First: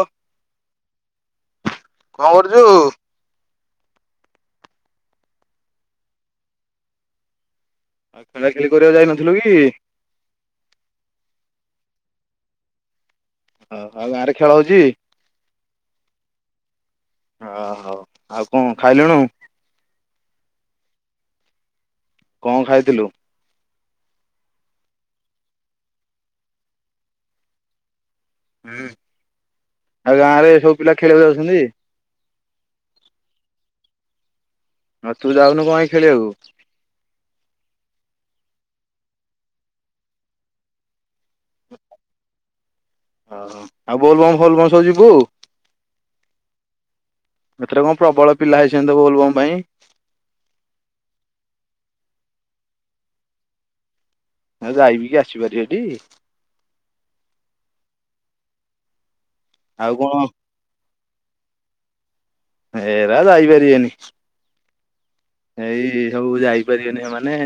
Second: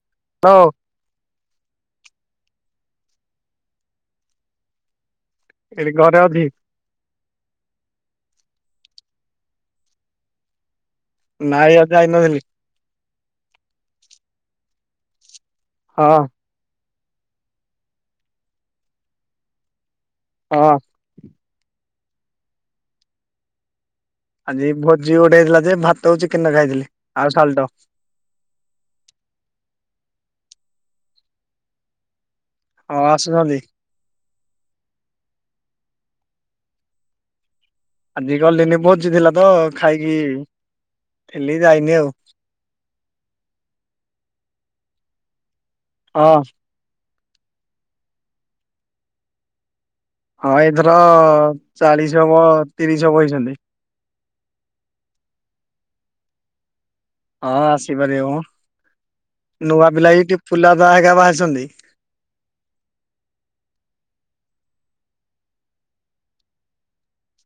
ଓ ହଉ। କଣ କରୁଛୁ? ଏ ଘରେ ଅଛି। ଆଉ ଖେଳା ଖେଳି କରିବାକୁ ଯାଇନଥିଲୁ କି? ନାଇଁ ଆଉ ଯାଇ ନଥିଲି। ଓ ଆଉ ଗାଁରେ ଖେଳ ହଉଛି। ହଁ। ଓ ହୋଉ ଆଉ କଣ ଖାଇଲୁନୁ। ହଁ କଣ ଖାଇଥିଲୁ। ଆଜି ଭୋଜି ଗୋଟେ ହେଇଥିଲା ଯେ ଭାତକୁ ଚିକେନ ଖାଇଥିଲି ଆଉ ସାାଲ୍ଟ। ହୁଁ ଆଉ ଗାଁ ରେ ସବୁ ପିଲା ଖେଳିବାକୁ ଯାଉଛନ୍ତି। ହଁ ଆସୁଛନ୍ତି। ହଁ ତୁ ଯାଉନୁ କଣପାଇ ଖେଳିବାକୁ। ଆଜି ଗଲିିନି ଭୋଜିଥିଲା ତ ଖାଇକି ଥିଲି ଯାଇନି ଆଉ। ଓ ଆଉ ବୋଲବମ୍ ଫୋଲବମ୍ ସବୁ ଯିବୁ। ହଁ ଏଥିର କଣ ପ୍ରବଳ ପିଲା ହେଇଛନ୍ତି ତ ଭୋଲବମ ପାଇଁ। ହଁ ଏଥର ଚାଳିସି ହବ ତିରିଶ ହବ ହେଇଛନ୍ତି। ଆଉ ଯାଇକି ଆସିପାରିବ ଟି। ହଁ ଆସିପାରିବ ମ ନୂଆ ଆଉ କଣ ପିଲା ଟିଫୁଲା ଦା ହା ବାହାରିଛନ୍ତି। ଏରା ଯାଇ ପାରିବେନି। ଏଇ ସବୁ ଯାଇପାରିବେନି ସେମାନେ।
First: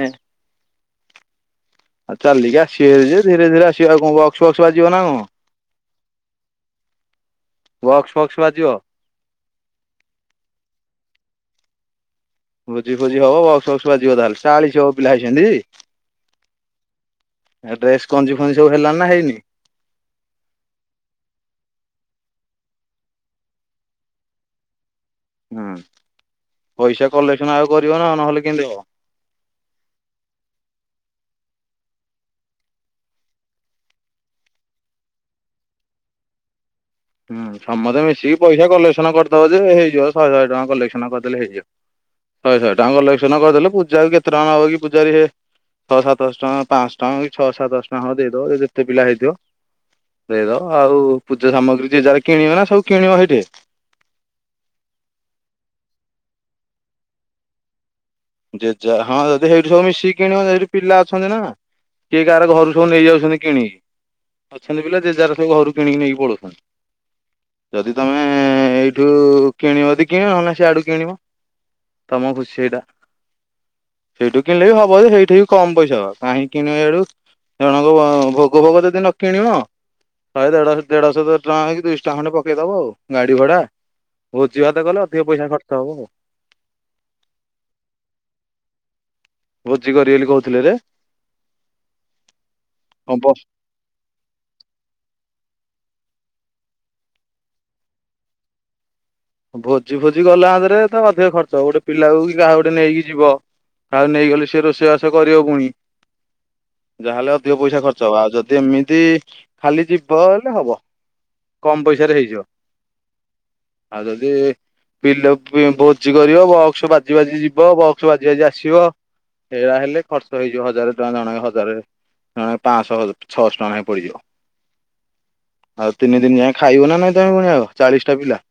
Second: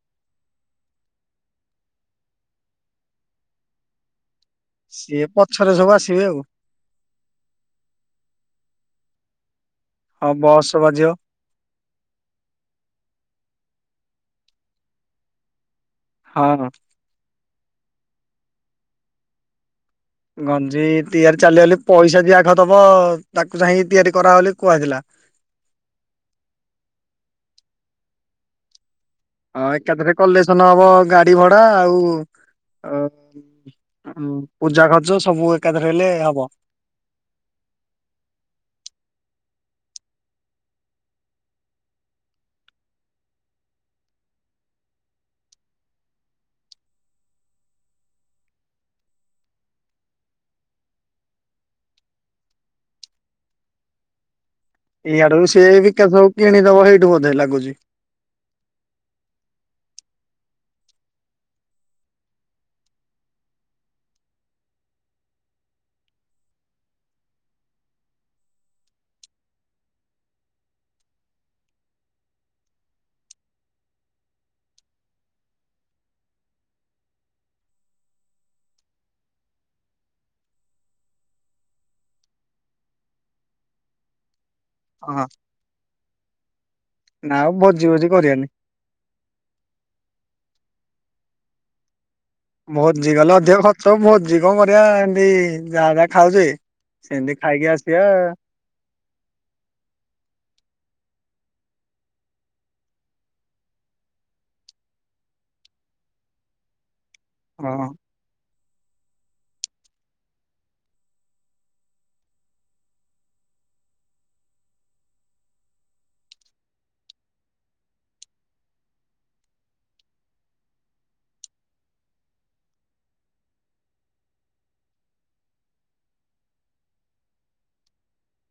ଆଉ ଚାଲିକି ଆସିବେ ଯେ ଧୀରେ ଧୀରେ ଆସିବେ କଣ ବକ୍ସ ଫକ୍ସ ବାଜିବ ନା କଣ। ସିଏ ପଛରେ ସବୁ ଆସିବେ ଆଉ ବକ୍ସ ଫକ୍ସ ବାଜିବ। ହ ବସ୍ ବାଜିବ। ଭୋଜି ଫୋଜି ହବ ବକ୍ସ ଫକ୍ସ ବାଯିବ ତାହେଲେ ଚାଳି ଶହ ପିଲା ହେଇଛନ୍ତି। ହଁ, ହଁ। ଡ୍ରେସ କଞ୍ଜି ଫଞ୍ଜି ସବୁ ହେଲା ନା ହେଇନି ଗଞ୍ଜି ତିଆରି ଚାଲୁ ହେଲେ ପଇସା ଜିଏ ଆଗ ଦବ ତାକୁ ଚାହିଁକି ତିଆରି କରା ହଲ ବୋଲି କୁହାହେଇ ଥିଲା। ହୁଁ, ପଇସା କଲେକ୍ସନ୍ ଆଉ କରିବ ନା ନ ହେଲେ କେମିତି ହବ। ହଁ, ଏକାଥରେ କଲେସନ ହବ ଗାଡି ଭଡା ଆଉ ଅ। ହଁ, ପୂଜା ଖର୍ଚ ସବୁ ଏକାଥରେ ହେଲେ ହବ। ହୁଁ, ସମସ୍ତେ ମିଶିକି ପଇସା କଲେକ୍ସନ କରିଦବ ଯେ ହେଇଯିବ ଶହେ ଶହେ ଟଙ୍କା କଲେକ୍ସନ କରିଦେଲେ ହେଇଯିବ। ଶହେ ଶହେ ଟଙ୍କା କଲେକ୍ସନ କରିଦଲେ ପୂଜା କୁ କେତେ ଟଙ୍କା ନବକି ପୂଜାରୀ ଜେ ଛଅ, ସାତ ଶହ ଟଙ୍କା ହବ, ପାଆଶହ ଟଙ୍କା, ଛଅ ସାତ, ସହ ଟଙ୍କା ହବ, ଦେଇଦବ ଯେତେ ପିଲା ହେଇଥିବ। ଦେଇ ଦବ ଆଉ ସେ ଆଉ ପୂଜା ସାମଗ୍ରୀ ଜି ଯାର କିଣିବ ନା ସବୁ କିଣିବ ସେଇଠି। ଇଆଡୁ ସେ ବିକାଶ ବାବୁ କିଣିଦବ ଏଇଠୁ ବୋଧେ ଲାଗୁଛି। ଜେଜ, ହଁ, ଯଦି ସେଇଠି ସବୁ ମିଶିକି କିଣିବ ସେଇଠି ପିଲା ଅଛନ୍ତି ନା କିଏ କାହାର ଘରୁ ସବୁ ନେଇଯାଉଛନ୍ତି କିଣିକି। ଅଛନ୍ତି ପିଲା ଯେ ଯାର ସବୁ ଘରୁ କିଣିକି ନେଇକି ପଳଉଛନ୍ତି। ଯଦି ତମେ ଏଇଠୁ କିଣିବ ଯଦି କିଣ ନ ହେଲେ ନାଇଁ ସିଆଡ଼ୁ କିଣିବ। ତମ ଭୁସେଇଟା। ସେଇଠୁ କିଣିଲେ ବି ହବ, ସେଇଠି ବି କମ୍ ପଇସା ହବ କାହିଁ କିଣିବ ଆଡୁ। ଜଣଙ୍କ ଭୋଗ ଫୋଗ ଯଦି ନ କିଣିବ ଶହେ ଦେଢଶହ ଦେଢଶହ ଟଙ୍କା କି ଦୁଇଶ ଟଙ୍କା ଖଣ୍ଡେ ପକେଇଦବ ଆଉ ଗାଡି ଭଡା। ଭୋଜି, ଭାତ କଲେ ଅଧିକ ହଁ। ପଇସା ଖର୍ଚ୍ଚ ହେବ ଆଉ। ନା ଆଉ ଭୋଜି ଫୋଜି କରିବନି। ଭୋଜି କରିବେ ବୋଲି କହୁଥିଲେ ଯେ। ଭୋଜି ହବ। କଲେ ଅଧିକ ଖର୍ଚ୍ଚ। ସବୁ ଭୋଜି କଣ କରିବା ଆ ଏମିତି ଯାହା ଯାହା ଖାଉଛେ ସେମତି ଖାଇକି ଆସିବା। ଭୋଜି ଫୋଜି ଗଲା ତରେ ତ ଅଧିକ ଖର୍ଚ୍ଚ ଗୋଟେ ପିଲାକୁ କାହାକୁ ଗୋଟେ ନେଇକି ଯିବ। ଆଉ ନେଇଗଲେ ସେ ରୋଷେଇ ବାସ କରିବ ପୁଣି ଯାହାହେଲେ ଅ ଅଧିକ ପଇସା ହଁ ଖର୍ଚ୍ଚ ହବ ଆଉ ଯଦି ଏମିତି। ଖାଲି ଯିବ ହେଲେ ହବ କମ ପଇସାରେ ହେଇଯିବ। ଆଉ ଯଦି। ବିଲ ଭୋଜି କରିବ ବକ୍ସ ବାଜି ବାଜି ଯିବ ବକ୍ସ ବାଜି ବାଜି ଆସିବ। ହେରା ହେଲେ ଖର୍ଚ୍ଚ ହେଇଯିବ ହଜାର ଟଙ୍କା ଜଣକେ ହଜାରେ। ଜନଙ୍କେ ପାଂଶ ଛଅଶ ଟଙ୍କା ନେଖେପଡିଯିବ। ଆଉ ତିନି ଦିନ ଯାଏ ଖାଇବ ନା ନାଇଁ ତମେ ପୁଣି ଆଉ ଚାଳିଶା ଟା ପିଲା?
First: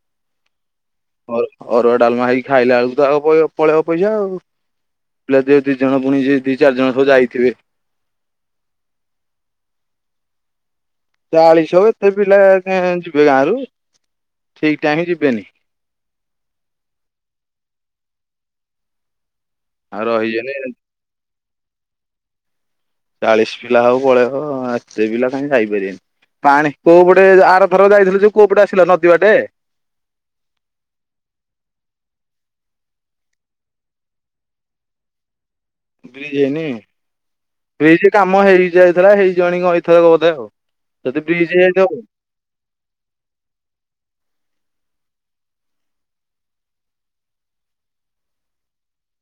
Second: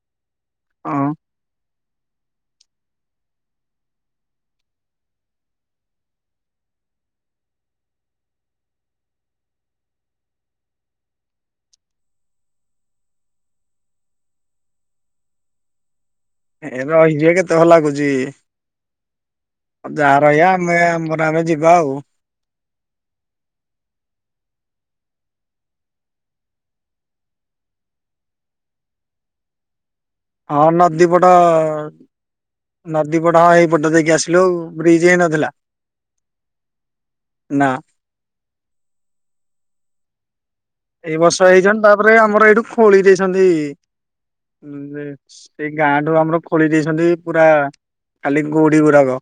ଅଁ ଅର ଅରୁଆ ଡାଲମା ହେଇିକି ଖାଇଲା ବେଳକୁ ତ ଆଉ ପଳେଇବା ପଇସା ଆଉ ପିଲା ଦି ଦି ଜଣ ପୁଣି ଯି ଦି ଚାରି ଜଣ ସବୁ ଯାଇଥିବେ। ଚାଳିଶ ହବ ଏତେ ପିଲା ଯିବେ ଗାଁ ରୁ ଠିକ ଟାଇମ୍ କୁ ଯିବେନି। ଏ ରହଯିବେ କେତେ ଭଲ ଲାଗୁଛି ଆଉ ଯା ରହିବା ରହିବେନି ଆମେ ଆମ ବା ଆମେ ଯିବା ଆଉ। ଚାଳିଶ ପିଲା ହଉ ପଳେଇବ ଏତେ ପିଲା କାହିଁ ଯାଇ ପାରିବେନି। ପାଣି କୋଉ ପଟେ ଆରଥର ଯାଇଥିଲେ ଯୋଉ କୋଉ ପଟେ ଆସିଲ ନଦୀ ବାଟେ? ହିଁ ନଦୀପଟ। ନଦୀ ପଟ ହଁ ହେଇ ପଟ ଦେଇକି ଆସିଲୁ ବ୍ରିଜ୍ ହେଇ ନଥିଲା। ବ୍ରିଜ ହେଇନି? ବ୍ରିଜ୍ କାମ ହେଇ ଯାଇଥିଲା ହେଇ ଜୀବଣୀ କଣ ଏଇଥରକ ବୋଧେ ଆଉ। ଏଇ ଯଦି ବର୍ଷ ବ୍ରିଜ ହେଇଛନ୍ତି ହେଇଯାଇଥିବ ତାପରେ ଆମର ଏଇଠୁ ଖୋଳି ଦେଇଛନ୍ତି ସେଇ ଗାଁ ଠୁ ଆମର ଖୋଳି ଦେଇଛନ୍ତି ପୁରା ଖାଲି ଗୋଡି ଗୁଡାକ।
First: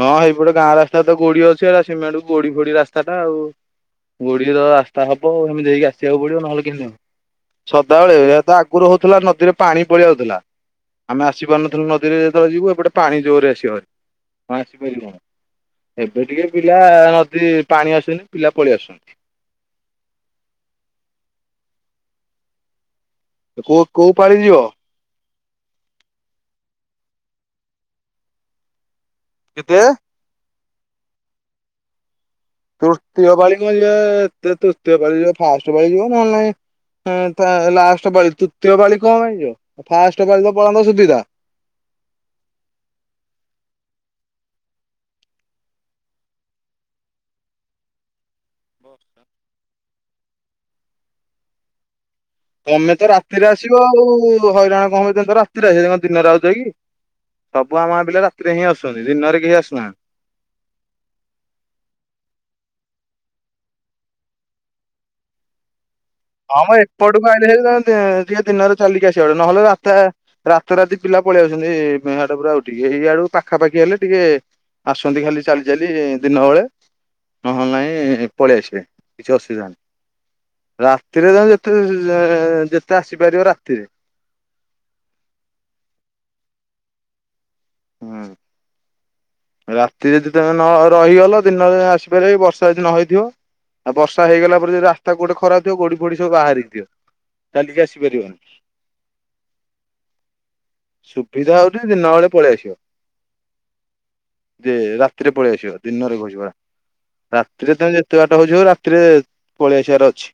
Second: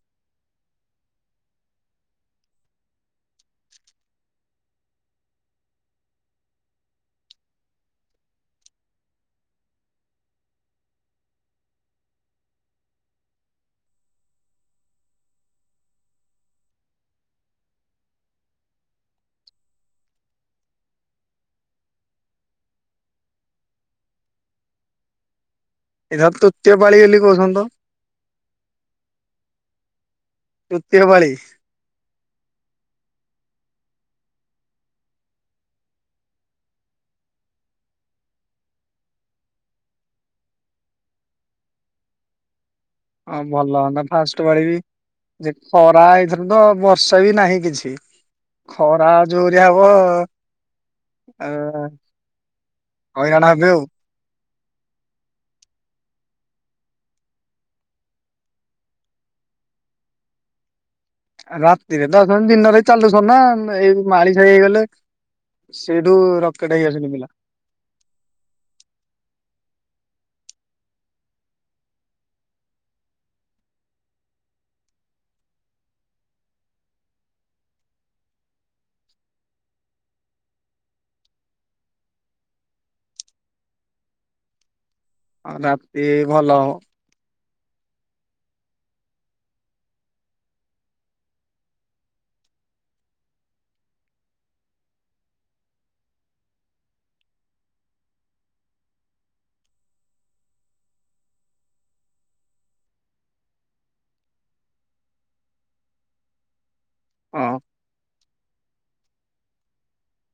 ହଁ ହେଇପଟେ ଗାଁ ରାସ୍ତାରେ ତ ଗୋଡି ଅଛି ଆ ସିମେଣ୍ଟ କୁ ଗୋଡି ଫୋଡି ରାସ୍ତାଟା ଆଉ। ଗୋଡ଼ିର ରାସ୍ତା ହବ ଏମିତି ହେଇକି ଆସିବାକୁ ପଡିବ ନହେଲେ କିମିତି ହବ। ସଦାବେଳେ ଏ ତ ଆଗରୁ ହଉଥିଲା ନଦୀରେ ପାଣି ପଳି ଆଉଥିଲା ଆମେ ଆସିପାରୁନଥିଲୁ ନଦୀରେ ଯେତେବେଳେ ଯିବୁ ଏପଟେ ପାଣି ଜୋରରେ ଆସିବା ହେରି। ହଁ ଆସିପାରିବି। ଏବେ ଟିକେ ପିଲା ନଦୀ ପାଣି ଆସୁନି ପିଲା ପଳେଇ ଆସୁଛନ୍ତି। କୋ କୋଉ ପାଳି ଯିବ? ଏଥର ତୃତୀୟ ପାଳି ବୋଲି କହୁଛନ୍ତି ତ। କେତେ? ତୃତୀୟ ପାଳି। ତୃତୀୟ ପାଳି କନ୍ ଯିବା ଏତେ ତୃତୀୟ ପାଳି ଯିବା ଫାଷ୍ଟ ପାଳି ଯିବ ନହେଲେ ନାଇଁ। ହୁଁ ତା ଲାଷ୍ଟ ପାଳି ତୃତୀୟ ପାଳି ପାଳି କନ ପାଇଁ ଯିବ? ଫାଷ୍ଟ ବାଳି ତ ପଳନ୍ତ ସୁବିଧା। ହ ଭଲ ହୁଅନ୍ତା ଫାଷ୍ଟ ପାଳି ବି। ଯେ ଖରା ଏଇଥର ତ ବର୍ଷା ବି ନାହିଁ କିଛି। ଖରା ଜୋରିଆ ହବ ଆଁ ତମେ ତ ରାତିରେ ଆସିବ ଆଉ ହଇରାଣ କଣ ହବ ରାତିରେ ଆସିବ ତା ଦିନରେ ଆଉ ଚ କି? ସବୁ ଆମ ଗାଁ ପିଲା ରାତିରେ ହିଁ ଆସୁଛନ୍ତି ଦିନରେ କେହି ଆସୁନାହାନ୍ତି। ରାତିରେ ତ ଆଉଶନ୍ତି ଦିନରେ ଚାଲୁ ସନ୍ତି ନା ଏଇ ମାଳିଶାଇ ହେଇଗଲେ ସେଇଠୁ ହଁ ରକେଟ ମ ହେଇ ଆସୁଛନ୍ତି ପିଲା ଏପଟକୁ ଆଇଲେ ହେରି ତମେ ଦିନରେ ଚାଲିକି ଆସିବ ହେରି ନହେଲେ ରାତେ ରାତି ରାତି ପିଲା ପଳେଇଆଉଛନ୍ତି ଇଆ ରେ ପୁରା ଉଠିକି ଏଇଆଡୁ ପାଖାପାଖି ହେଲେ ଟିକେ ଆସୁଛନ୍ତି ଖାଲି ଚାଲି ଚାଲି ଦିନବେଳେ। ନହେଲେ ନାଇଁ ପଳେଇ ଆସିବେ କିଛି ଅସୁବିଧା ନାହିଁ ରା ରାତିରେ ତମ ଯେତେ ଯେତେ ଆସିପାରିବ ରାତିରେ ଆଉ ରାତି ଭଲହବ। ହୁଁ। ରାତି ରେ ଯଦି ତମେ ନ ରହିଗଲ ଦିନରେ ଆସିପାରିବ ବର୍ଷା ଯଦି ନ ହେଇଥିବ। ଆଉ ବର୍ଷାଇଗଲା ପରେ ଯଦି ରାସ୍ତା ଗୋଟେ ଖରା ଥିବ ଗୋଡି ଫୋଡି ସବୁ ବାହାରିଥିବ। ଚାଲିକି ଆସିପାରିବନି। ସୁବିଧା ହଉଛିି ଦିନ ବେଳେ ପଳେଇ ଆସିବ। ଯେ ରାତିରେ ପଳେଇ ଆସିବ ଦିନରେ କହୁଛି ପରା ହଁ ରାତିରେ ତମେ ଯେତେ ବାଟ ହଉଚି ହଉ ରା ତ୍ରିରେ ପଳି ଆସିବାର ଅଛି।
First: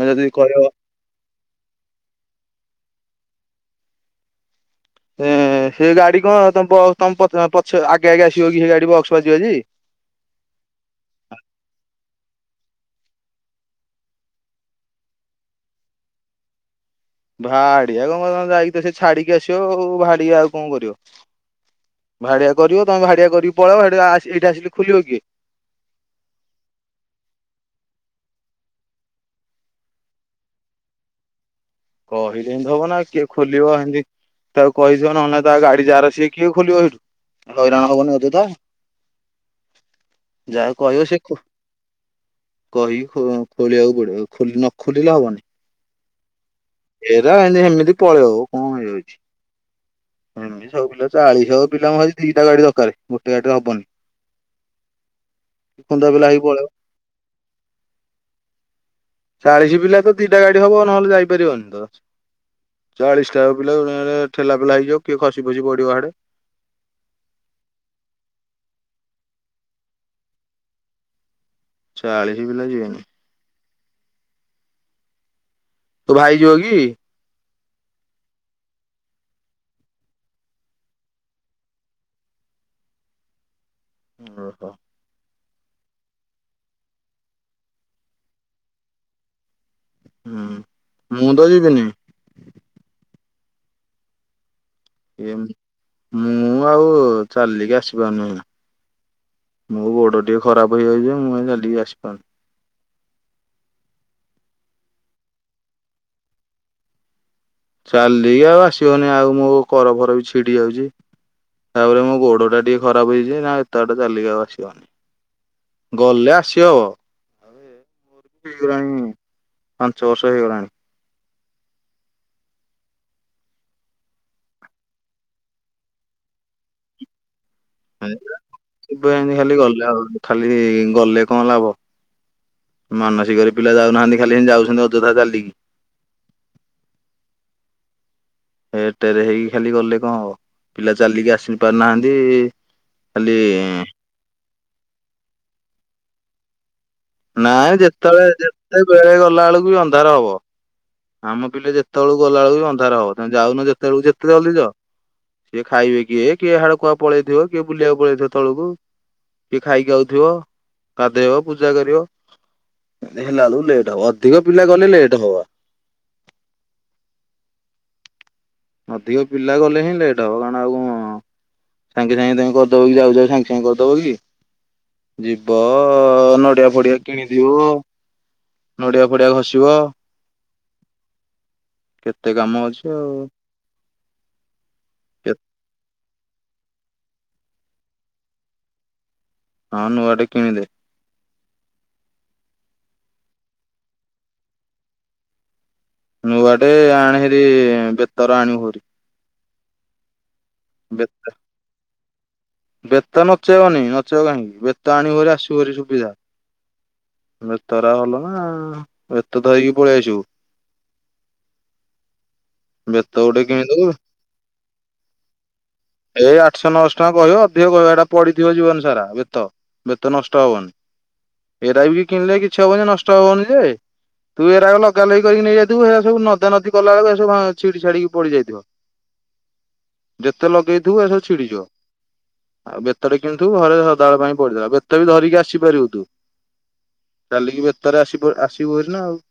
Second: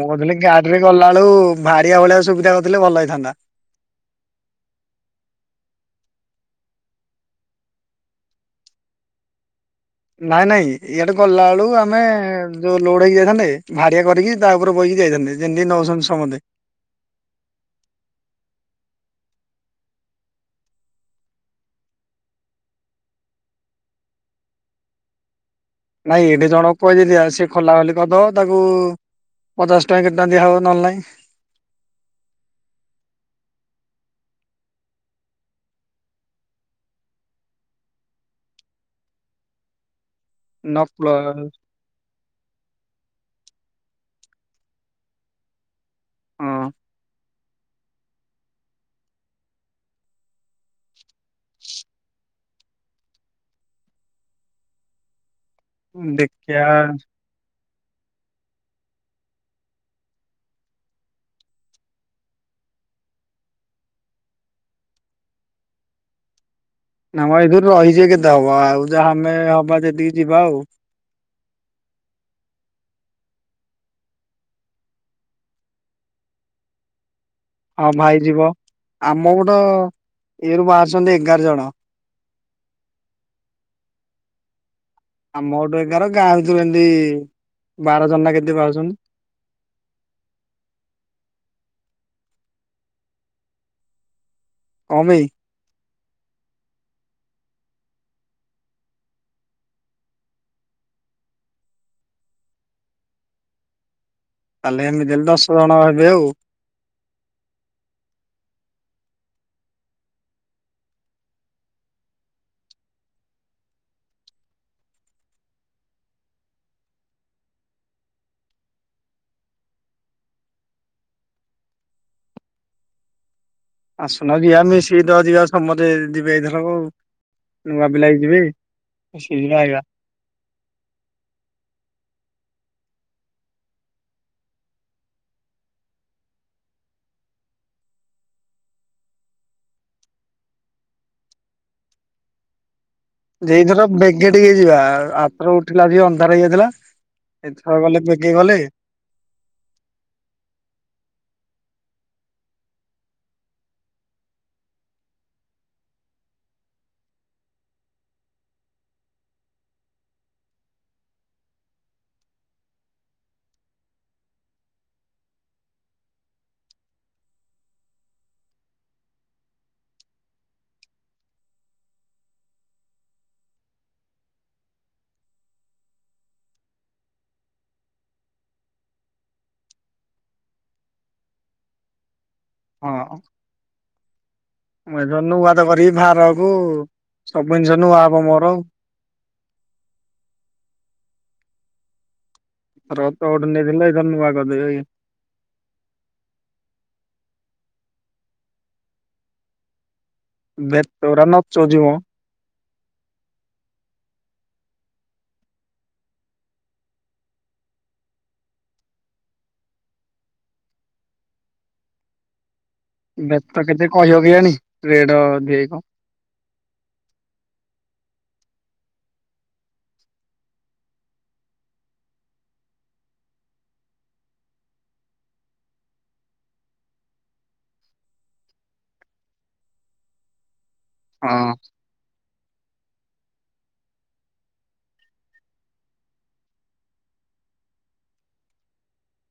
ମୁଁ ଯଦି କହୁଥିଲି କହିବ ଗାଡି ରେ ଗଲାବେେଳୁ ଭାଡିଆ ଭଳିଆ ସୁବିଧା କରିଥିଲେ ଭଲ ହେଇଥାନ୍ତା। ଏ ସେ ଗାଡି କଣ ତମ ପ ତମ ପ୍ ପଛ ଆଗେ ଆଗେ ଆସିବ କି ସେ ଗାଡି ବକ୍ସ ବାଯିବଜି। ନାଇଁ ନାଇଁ ଇଆଡେ ଗଲା ବେଳକୁ ଆମେ ଯୋଉ ଲୋଡ ହେଇି ଯାଇଥାନ୍ତେ ଭାଡିଆ କରିକି ତା ଉପରେ ବଇକି ଯାଇଥାନ୍ତେ। ଯେମତି ନଉଛନ୍ତି ସମତେ। ଭାଡିଆ କଣ କ ଯାଇକି ତ ସେ ଛାଡିକି ଆସିବ ଆଉ ଭାଡିକି ଆଉ କଣ କରିବ। ଭାଡ଼ିଆ କରିବ ତୁମେ ଭାଡ଼ିଆ କରିକି ପଳେଇବ [unintelligible] ଏଇଠି ଆସିକୀ ଖୋଲିବ କିଏ? ନାଇଁ ଏଠି ଜଣ କହି ଦେଇଥିବା ସି ଖୋଲା ଖୋଲି କଦ। ତାକୁ ପଚାଶ ଟଙ୍କା କେତେ ଦିଆ ହେବ। ନହେଲେ ନହିଁ କହିଲେ ଏମତି ହବ ନା କିଏ ଖୋଲିବ, ହେମିତି ତାକୁ କହିଥିବ ନହେଲେ ତା ଗାଡି ଯାହାର ସିଏ କିଏ ଖୋଲିବ ସେଇଠୁ ହଇରାଣ ହବନି ଅଯତା? ନ ଯାହା କହିବ ଶିଏ ଖୋ ପ୍ଲ- କହିି ଖୋଳିବାକୁ ପଡିବ ଖ ନ ଖୋଲିଲେ ହବନି। ହଁ ସେଇ ଏତି ସେମିତି ପଳେଇ ଆବ କଣ ହେଇଯାଉଛି? ଏମିତି ସବୁ ପିଲା ଚାଳିଶହ ପିଲା ମଜି ଦିଟା ଗାଡି ଦରକାର ଗୋଟେ ଗାଡିରେ ହବନି। ଖନ୍ଦା ପିଲା ହେଇ ଦେଖିଆ ପଳେଇବ। ଚାଳିଶ ପିଲା ତ ଦିଟା ଗାଡି ହବ ନହେଲେ ଯାଇପାରିବନି ତ। ଚାଳିଶଟା ପିଲା ଠେଲା ପେଲା ହେଇଯିବ କିଏ ଖସି ଫସି ପଡିବ ହେଆଡେ। ନା ମ ଏଇଥିରୁ ରହିଯିବେ କେତେ ହବ ଆଉ ଯାହା ଆମେ ହବା ଯେତିକି ଯିବା ଆଉ। ଚାଳିଶ ପିଲା ଯିବେନି। ତୋ ଭାଇ ଯିବ କି? ହଁ ଭାଇ ଯିବ, ଆମ ପଟ ଇଏରୁ ବାହାରୁଛନ୍ତି ଏଗାର ଜଣ। ଓହ ଆମ ଏଠୁ ଏଗାର ଗାଁ ଭିତୁରୁ ଏମତି ବାର ଜଣ ନା କେତେ ବାହାରୁଛନ୍ତି। ହୁଁ ମୁଁ ତ ଯିବିନି। କଣ ପାଇଁ ଏମ୍ ମୁଁ ଆଉ ଚାଲିକି ଆସିପାରୁ ନାହିଁ। ମୋ ଗୋଡୋ ଟିକିେ ଖରାପ ହେଇଯାଇଛି ଯେ ମୁଁ ଆଉ ଚାଲିକି ଆସିପାରୁନି। ତାହେଲେ ଏମିତି ହେଲେ ଦଶ ଜଣ ହେବେ ଆଉ। ଚାଲିକି ଆଉ ଆସିହଉନି ଆଉ ମୋ କର ଫର ବି ଛିଡି ଯାଉଛି। ତାପରେ ମୋ ଗୋଡୋ ଟା ଟିକେ ଖରାପ ହେଇଛି ଯେ ନା ଏତେ ବାଟ ଚାଲିକି ଆଉ ଆସିହଵନି। ଗଲେ ଆସି ହବ। ହେଇଗଲାଣି ପାଞ୍ଚ ବର୍ଷ ହେଇଗଲାଣି। ଆସୁନ ଯିବା ମିସିକି ଚ ଯିବା ସମସ୍ତେ ଯିବେ ଏଇ ଦିନକ ଆଉ। ନୂଆ ପିଲାଵି ଯିଵେ ଏବେ ଏମିତି ସି ଖାଲି ଯିବା ଗଲେ ଆଇବା। ଆଉ ଖାଲି ଗଲେ କଣ ଲାଭ? ମାନସିକରେ ପିଲା ଯାଉନାହାନ୍ତି ଖାଲି ସେମିତି ଯାଉଛନ୍ତି ଅଯଥା ଚାଲିକି। ହେର୍ ଟେର୍ ହେଇକି ଖାଲି ଗଲେ କଣ ହବ? ପିଲା ଚାଲିକି ଆସି ପାରୁନାହାନ୍ତି। ଖାଲି ଏଇଥର ବେଗେ ଟିକେ ଯିବା ଆାରଥର ଉଠିଲା ଆସିକି ଅନ୍ଧାର ହେଇଯାଇଥିଲା। ନାଇଁ ଏଥର ଗଲେ ଯେତେବେଳେ ବେଗେ ଗଲେ ଯେତେ ବେଳେ ଗଲା ବେଳକୁ ବି ଅନ୍ଧାର ହବ। ଆମ ପିଲେ ଯେତେବେଳୁକୁ ଗଲା ବେଳୁକୁ ବି ଅନ୍ଧାର ହବ, ତମେ ଯାଉନ ଯେତେବେଳୁକୁ ଯେତେ ଜଲ୍ଦି ଯାଅ। କିଏ ଖାଇବେ କିଏ କିଏ ହାଡେ କୁଆଡେ ପଳେଇଥିବ କିଏ ବୁଲିବାକୁ ପଳେଇଥିବ ତଳକୁ। କିଏ ଖାଇକି ଆାଉଥିବ, ଗାଧେଇବ ପୂଜା କରିବ। ହେଲା ବେଳକୁ ଲେଟ୍ ହବ, ଅଧିକ ପିଲା ଗଲେ ଲେଟ୍ ହବ। ଅଧିକ ପିଲା ଗଲେ ହିଁ ଲେଟ୍ ହେବ କାରଣ ଆଉ କଣ। ସାଙ୍ଗେ ସାଙ୍ଗେ ତାମେ କରିଦବ କି ଯାଉ ଯାଉ ସାଙ୍ଗେ ସାଙ୍ଗେ କରିଦବ କି? ଯିବ ନଡ଼ିଆ ଫଡିଆ କିଣିଥିବ, ନଡିଆ ଫଡିଆ ଘଷିବ, କେତେ କାମ ଅ ହଁ ଆଛା ଆଉ ମୁଁ ଏଥର କେ ନୁଆ ତ କରିବି ବାହାର ହଵ, ସବୁ ଜିନିଷ ନୁଆ ହବ ମୋର ଆଉ। ହଁ ନୂଆଟେ କିଣଦେ। [unintelligible] ନୂଆଟେ ଆଣଭାରି ବେତର ଆଣିବୁ ଭାରି। ଵେତରା ବେତ ନଚଉଚି ମ। ବେତ ନଚେଇବନି ନଚେଇବ କାହିଁକି, ବେତ ଆଣିବୁ ଭାରି ଆସିବୁଭାରି ସୁବିଧା। ବେତରା ଭଲ ନା, ବେତ ଧରିକି ପଳେଇ ଆସିବୁ। [inaudible] ଗୋଟେ ବେତ କିଣିଦବୁ କେତେ କହିବ କେଜାଣି, ରେଟ ଅଧିକା କି କଣ ଏ ଆଠଶହ ନଅଶହ ଟଙ୍କା କହିବ। କିଏ କହିଵ ଏଟା ପଡିଥିବ ଜୀବନ ସାରା, ବେତ ବେତ ନଷ୍ଟ ହବନି। ଏରା ବି କିଣିଲେ କିଛି ହବନି ଯେ ନଷ୍ଟ ହବନି ଯେ। ତୁ ଏଇରାକ ଲଗା ଲଗି କରିକି ନେଇଯାଇଥୁଵୁ ଏରାସବୁ ନଦା ନଦୀ କଲା ଵେଳୁକୁ ଏ ସବୁ ହଁ ଛିଡି ଛାଡିକି ପଡିଯାଇଥିବ। ଯେତେ ଲଗେଇଥିବୁ ହେସବୁ ହଁ। ଛିଡିଯିବ। ଆଉ ବେତ ଟେ କିଣିଥିବୁ ଘରେ ସଦାଵେଳ ପାଇଁ ପଡିଥିଲା, ବେତ ବି ଧରିକି ଆସିପାରିବୁ ତୁ। ଚାଲିକି ବେତରେ ଆସିପ ଆସିବୁଭାରି ନା ଆଉ।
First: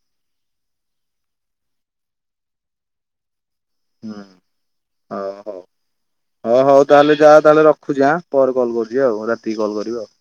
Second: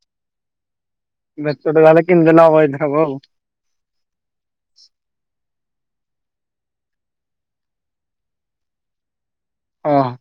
ବେତଟେ ଯାହେଲେ କିଣିଦେନେ ହବ ଏଇଠେ ହବ ଆଉ। ହୁଁ ହ ହଉ। ହ ହଉ ତାହେଲେ ଯା ତାହେଲେ ରଖୁଛି ଆ ପରେ କଲ କରୁଛି ଆଉ ରାତିକି କଲ୍ କରିବି ହଁ। ଆଉ।